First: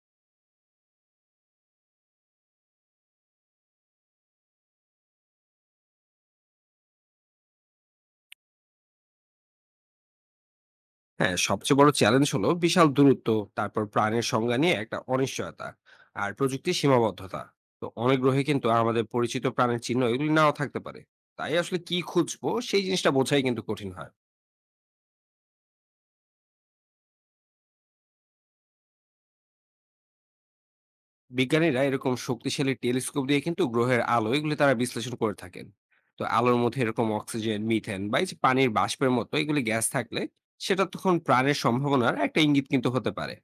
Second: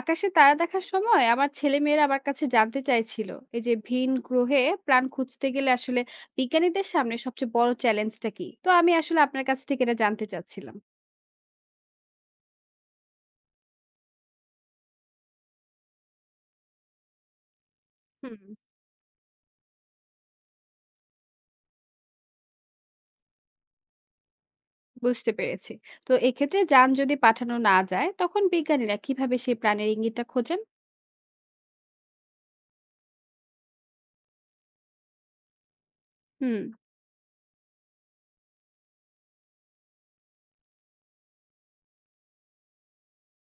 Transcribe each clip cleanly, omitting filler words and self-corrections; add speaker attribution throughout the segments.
Speaker 1: আকাশে তারা দেখার সময় আমার ছেলেমেয়েরা আমার কাছে জানতে চাইছিল, এই যে ভিন গ্রহে প্রাণ খুঁজতে গেলে আসলে বিজ্ঞানীদের সামনে সবচেয়ে বড় চ্যালেঞ্জটা কি, তো আমি আসলে আপনার কাছ থেকে এটা জানতে চাচ্ছিলাম।
Speaker 2: হ্যাঁ, সবচেয়ে বড় চ্যালেঞ্জ হলো বিশাল দূরত্ব, তারপর প্রাণের সংজ্ঞা নিয়ে একটা অনিশ্চয়তা, আর প্রযুক্তির সীমাবদ্ধতা। তো অনেক
Speaker 1: হুম,
Speaker 2: গ্রহে কিন্তু আমাদের পরিচিত প্রাণের চিহ্ন এগুলি নাও থাকতে পারে। তাই আসলে কি খুঁজবো সেই জিনিসটা বোঝাই কিন্তু কঠিন হয়।
Speaker 1: বুঝতে পেরেছি। তো এক্ষেত্রে যান যদি পাঠানো না যায় তখন বিজ্ঞানীরা কিভাবে সেই প্রাণের ইঙ্গিতটা খোঁজেন?
Speaker 2: বিজ্ঞানীরা এরকম শক্তিশালী টেলিস্কোপ দিয়ে কিন্তু গ্রহের আলো এগুলি তারা বিশ্লেষণ করে থাকেন। তো আলোর
Speaker 1: হুম।
Speaker 2: মধ্যে এরকম অক্সিজেন, মিথেন বা এই যে পানির বাষ্পের মতো এগুলি গ্যাস থাকলে সেটা তখন প্রাণের সম্ভাবনার একটা ইঙ্গিত কিন্তু হতে পারে।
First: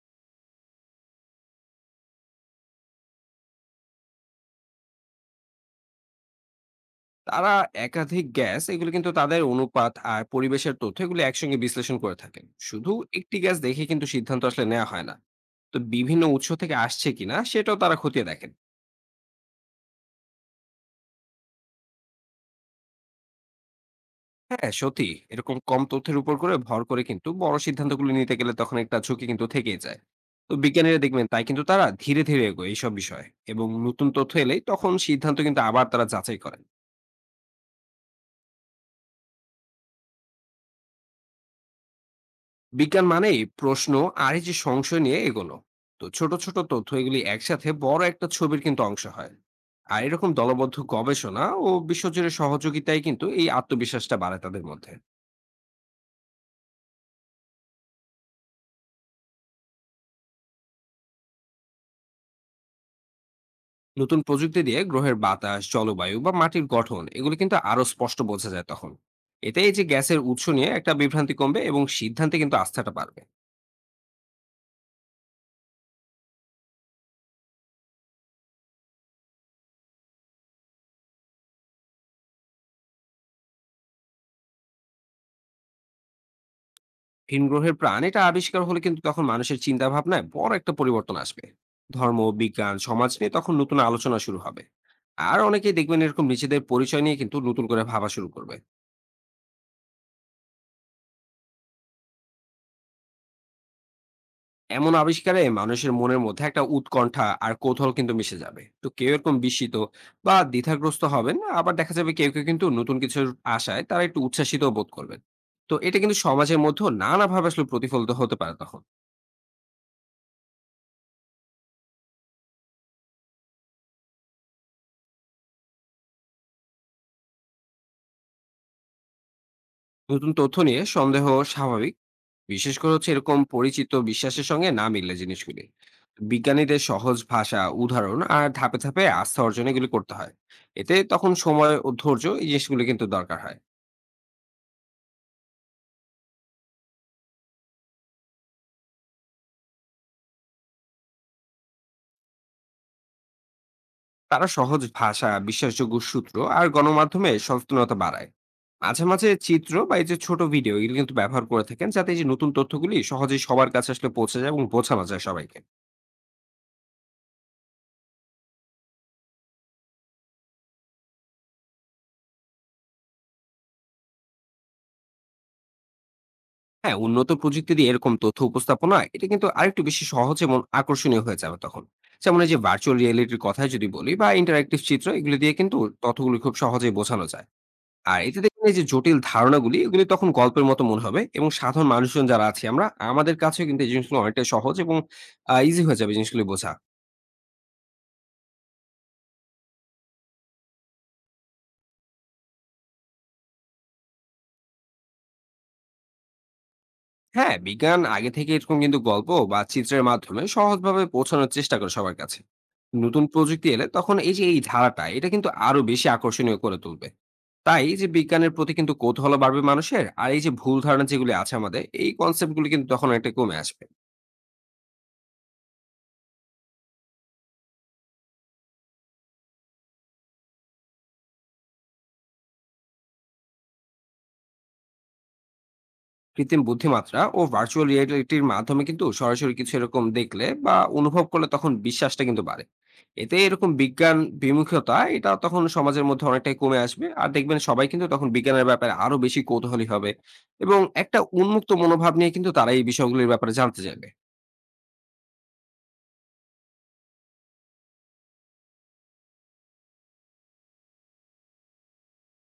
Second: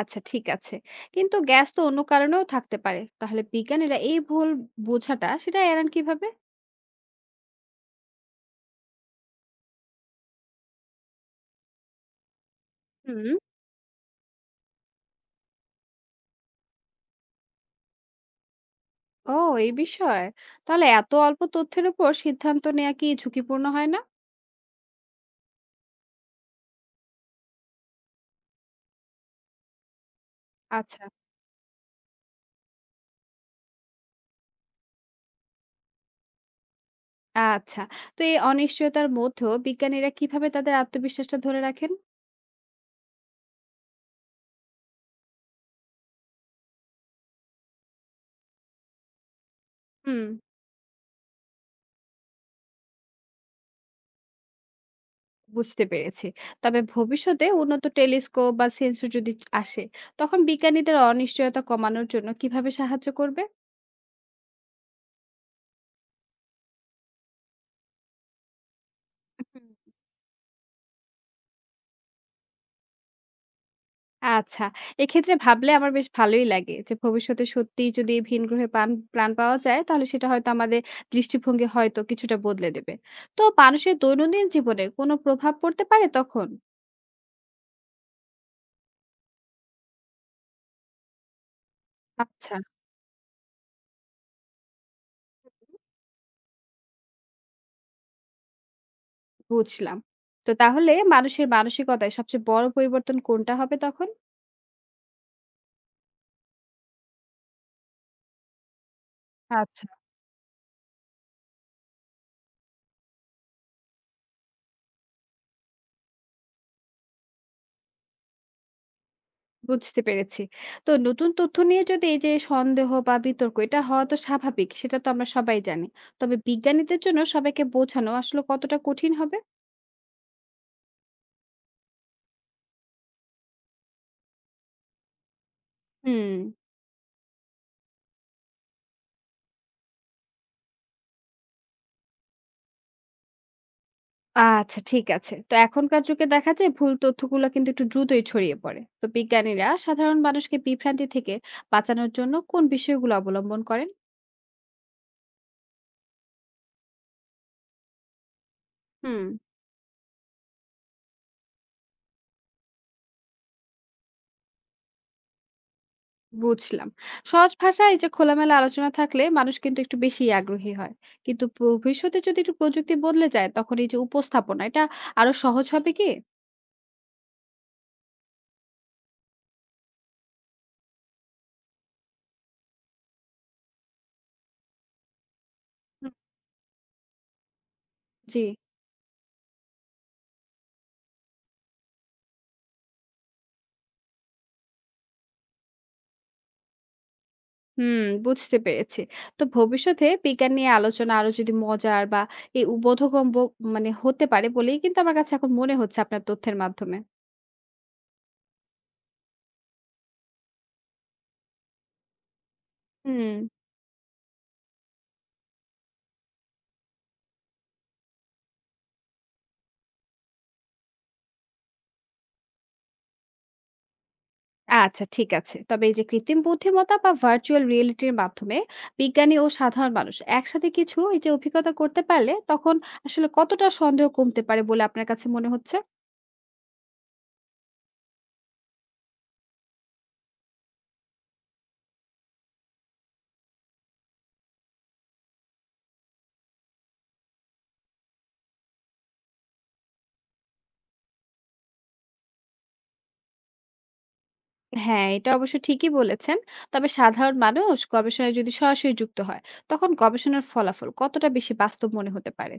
Speaker 1: আচ্ছা, ঠিক আছে। কিন্তু গ্যাস তো অন্য কারণেও থাকতে পারে, তাহলে বিজ্ঞানীরা এই ভুল বোঝাটা সেটা এড়ান কিভাবে?
Speaker 2: তারা একাধিক গ্যাস এগুলো কিন্তু তাদের অনুপাত আর পরিবেশের তথ্য এগুলো একসঙ্গে বিশ্লেষণ করে থাকেন। শুধু একটি
Speaker 1: হুম।
Speaker 2: গ্যাস দেখে কিন্তু সিদ্ধান্ত আসলে নেওয়া হয় না। তো বিভিন্ন উৎস থেকে আসছে কিনা সেটাও তারা খতিয়ে দেখেন।
Speaker 1: ও, এই বিষয়। তাহলে এত অল্প তথ্যের উপর সিদ্ধান্ত নেয়া কি ঝুঁকিপূর্ণ হয় না?
Speaker 2: হ্যাঁ সত্যি, এরকম কম তথ্যের উপর করে ভর করে কিন্তু বড় সিদ্ধান্তগুলো নিতে গেলে তখন একটা ঝুঁকি কিন্তু থেকেই যায়। তো বিজ্ঞানীরা
Speaker 1: আচ্ছা।
Speaker 2: দেখবেন তাই কিন্তু তারা ধীরে ধীরে এগোয় এইসব বিষয়ে, এবং নতুন তথ্য এলেই তখন সিদ্ধান্ত কিন্তু আবার তারা যাচাই করেন।
Speaker 1: আচ্ছা। তো এই অনিশ্চয়তার মধ্যেও বিজ্ঞানীরা কিভাবে তাদের আত্মবিশ্বাসটা ধরে রাখেন?
Speaker 2: বিজ্ঞান মানেই প্রশ্ন, আর এই যে সংশয় নিয়ে এগোনো। তো ছোট ছোট তথ্য এগুলি একসাথে বড় একটা ছবির কিন্তু অংশ হয়। আর
Speaker 1: হুম,
Speaker 2: এরকম দলবদ্ধ গবেষণা ও বিশ্বজুড়ে সহযোগিতায় কিন্তু এই আত্মবিশ্বাসটা বাড়ায় তাদের মধ্যে।
Speaker 1: বুঝতে পেরেছি। তবে ভবিষ্যতে উন্নত টেলিস্কোপ বা সেন্সর যদি আসে, তখন বিজ্ঞানীদের অনিশ্চয়তা কমানোর জন্য কিভাবে সাহায্য করবে?
Speaker 2: নতুন প্রযুক্তি দিয়ে গ্রহের বাতাস, জলবায়ু বা মাটির গঠন এগুলো কিন্তু আরো স্পষ্ট বোঝা যায় তখন। এতে এই যে গ্যাসের উৎস নিয়ে একটা বিভ্রান্তি কমবে এবং সিদ্ধান্তে কিন্তু আস্থাটা বাড়বে।
Speaker 1: আচ্ছা। এক্ষেত্রে ভাবলে আমার বেশ ভালোই লাগে যে ভবিষ্যতে সত্যিই যদি এই ভিন গ্রহে প্রাণ পাওয়া যায় তাহলে সেটা হয়তো আমাদের দৃষ্টিভঙ্গি হয়তো কিছুটা বদলে দেবে। তো মানুষের দৈনন্দিন জীবনে কোনো প্রভাব পড়তে পারে তখন?
Speaker 2: ভিন গ্রহের প্রাণ এটা আবিষ্কার হলে কিন্তু তখন মানুষের চিন্তা ভাবনায় বড় একটা পরিবর্তন আসবে। ধর্ম,
Speaker 1: আচ্ছা,
Speaker 2: বিজ্ঞান, সমাজ নিয়ে তখন নতুন আলোচনা শুরু হবে। আর অনেকেই দেখবেন এরকম নিজেদের পরিচয় নিয়ে কিন্তু নতুন করে ভাবা শুরু করবে।
Speaker 1: বুঝলাম। তো তাহলে মানুষের মানসিকতায় সবচেয়ে বড় পরিবর্তন কোনটা হবে তখন?
Speaker 2: এমন আবিষ্কারে মানুষের মনের মধ্যে একটা উৎকণ্ঠা আর কৌতূহল কিন্তু মিশে যাবে। তো কেউ এরকম বিস্মিত
Speaker 1: আচ্ছা,
Speaker 2: বা দ্বিধাগ্রস্ত হবেন, আবার দেখা যাবে কেউ কেউ কিন্তু নতুন কিছুর আশায় তারা একটু উচ্ছ্বাসিত বোধ করবেন। তো এটা কিন্তু সমাজের মধ্যেও নানাভাবে আসলে প্রতিফলিত হতে পারে তখন।
Speaker 1: বুঝতে পেরেছি। তো নতুন তথ্য নিয়ে যদি এই যে সন্দেহ বা বিতর্ক এটা হওয়া তো স্বাভাবিক, সেটা তো আমরা সবাই জানি। তবে বিজ্ঞানীদের জন্য সবাইকে বোঝানো আসলে কতটা কঠিন হবে?
Speaker 2: নতুন তথ্য নিয়ে সন্দেহ স্বাভাবিক, বিশেষ করে হচ্ছে এরকম পরিচিত বিশ্বাসের সঙ্গে না মিললে জিনিসগুলি।
Speaker 1: হুম।
Speaker 2: বিজ্ঞানীদের সহজ ভাষা, উদাহরণ আর ধাপে ধাপে আস্থা অর্জন এগুলি করতে হয়। এতে তখন সময় ও ধৈর্য এই জিনিসগুলি কিন্তু দরকার হয়।
Speaker 1: আচ্ছা, ঠিক আছে। তো এখনকার যুগে দেখা যায় ভুল তথ্যগুলো কিন্তু একটু দ্রুতই ছড়িয়ে পড়ে। তো বিজ্ঞানীরা সাধারণ মানুষকে বিভ্রান্তি থেকে বাঁচানোর জন্য কোন বিষয়গুলো অবলম্বন করেন?
Speaker 2: তারা সহজ ভাষা, বিশ্বাসযোগ্য সূত্র আর গণমাধ্যমে সচেতনতা বাড়ায়। মাঝে
Speaker 1: হুম,
Speaker 2: মাঝে চিত্র বা এই যে ছোট ভিডিও এগুলো কিন্তু ব্যবহার করে থাকেন, যাতে এই যে নতুন তথ্যগুলি সহজেই সবার কাছে আসলে পৌঁছে যায় এবং বোঝানো যায় সবাইকে।
Speaker 1: বুঝলাম। সহজ ভাষায় এই যে খোলামেলা আলোচনা থাকলে মানুষ কিন্তু একটু বেশি আগ্রহী হয়। কিন্তু ভবিষ্যতে যদি একটু প্রযুক্তি বদলে যায় তখন এই যে উপস্থাপনা এটা আরো সহজ হবে কি?
Speaker 2: হ্যাঁ, উন্নত প্রযুক্তি দিয়ে এরকম তথ্য উপস্থাপনা এটা কিন্তু আরেকটু বেশি সহজ এবং আকর্ষণীয় হয়ে যাবে তখন। যেমন এই যে ভার্চুয়াল রিয়ালিটির কথাই যদি বলি, বা ইন্টারেক্টিভ চিত্র এগুলো দিয়ে কিন্তু
Speaker 1: হুম।
Speaker 2: তথ্যগুলো খুব সহজেই বোঝানো যায়। আর এতে
Speaker 1: জি।
Speaker 2: দেখবেন এই যে জটিল ধারণাগুলি এগুলি তখন গল্পের মতো মনে হবে, এবং সাধারণ মানুষজন যারা আছি আমরা, আমাদের কাছেও কিন্তু এই জিনিসগুলো অনেকটাই সহজ এবং ইজি হয়ে যাবে জিনিসগুলি বোঝা।
Speaker 1: হুম, বুঝতে পেরেছি। তো ভবিষ্যতে বিজ্ঞান নিয়ে আলোচনা আরো যদি মজার বা এই বোধগম্য মানে হতে পারে বলেই কিন্তু আমার কাছে এখন মনে হচ্ছে আপনার তথ্যের মাধ্যমে।
Speaker 2: হ্যাঁ, বিজ্ঞান আগে থেকে এরকম কিন্তু গল্প বা চিত্রের মাধ্যমে সহজভাবে পৌঁছানোর চেষ্টা করে সবার কাছে। নতুন
Speaker 1: হুম।
Speaker 2: প্রযুক্তি এলে তখন এই যে এই ধারাটা এটা কিন্তু আরো বেশি আকর্ষণীয় করে তুলবে। তাই এই যে বিজ্ঞানের প্রতি কিন্তু কৌতূহল বাড়বে মানুষের, আর এই যে ভুল ধারণা যেগুলি আছে আমাদের এই কনসেপ্ট গুলি কিন্তু তখন একটা কমে আসবে।
Speaker 1: আচ্ছা, ঠিক আছে। তবে এই যে কৃত্রিম বুদ্ধিমত্তা বা ভার্চুয়াল রিয়েলিটির মাধ্যমে বিজ্ঞানী ও সাধারণ মানুষ একসাথে কিছু এই যে অভিজ্ঞতা করতে পারলে তখন আসলে কতটা সন্দেহ কমতে পারে বলে আপনার কাছে মনে হচ্ছে?
Speaker 2: কৃত্রিম বুদ্ধিমাত্রা ও ভার্চুয়াল রিয়েলিটির মাধ্যমে কিন্তু সরাসরি কিছু এরকম দেখলে বা অনুভব করলে তখন বিশ্বাসটা কিন্তু বাড়ে। এতে এরকম বিজ্ঞান বিমুখতা এটা তখন সমাজের মধ্যে অনেকটাই কমে আসবে, আর দেখবেন সবাই কিন্তু তখন বিজ্ঞানের ব্যাপারে আরো বেশি কৌতূহলী হবে এবং একটা উন্মুক্ত মনোভাব নিয়ে কিন্তু তারা এই বিষয়গুলির ব্যাপারে জানতে চাইবে।
Speaker 1: হ্যাঁ, এটা অবশ্য ঠিকই বলেছেন। তবে সাধারণ মানুষ গবেষণায় যদি সরাসরি যুক্ত হয়, তখন গবেষণার ফলাফল কতটা বেশি বাস্তব মনে হতে পারে?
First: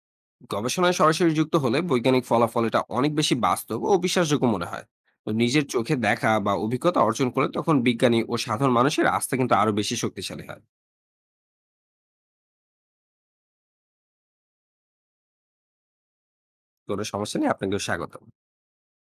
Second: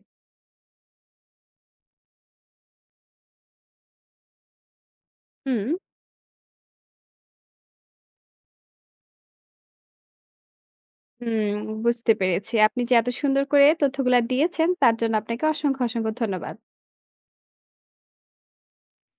Speaker 2: গবেষণায় সরাসরি যুক্ত হলে বৈজ্ঞানিক ফলাফল এটা অনেক বেশি বাস্তব ও বিশ্বাসযোগ্য মনে হয়। তো নিজের
Speaker 1: হুম,
Speaker 2: চোখে দেখা বা অভিজ্ঞতা অর্জন করলে তখন বিজ্ঞানী ও সাধারণ মানুষের আস্থা কিন্তু আরো বেশি শক্তিশালী হয়।
Speaker 1: হুম, বুঝতে পেরেছি। আপনি যে এত সুন্দর করে তথ্যগুলা দিয়েছেন তার জন্য আপনাকে অসংখ্য, অসংখ্য ধন্যবাদ।
Speaker 2: কোনো সমস্যা নেই, আপনাকেও স্বাগত।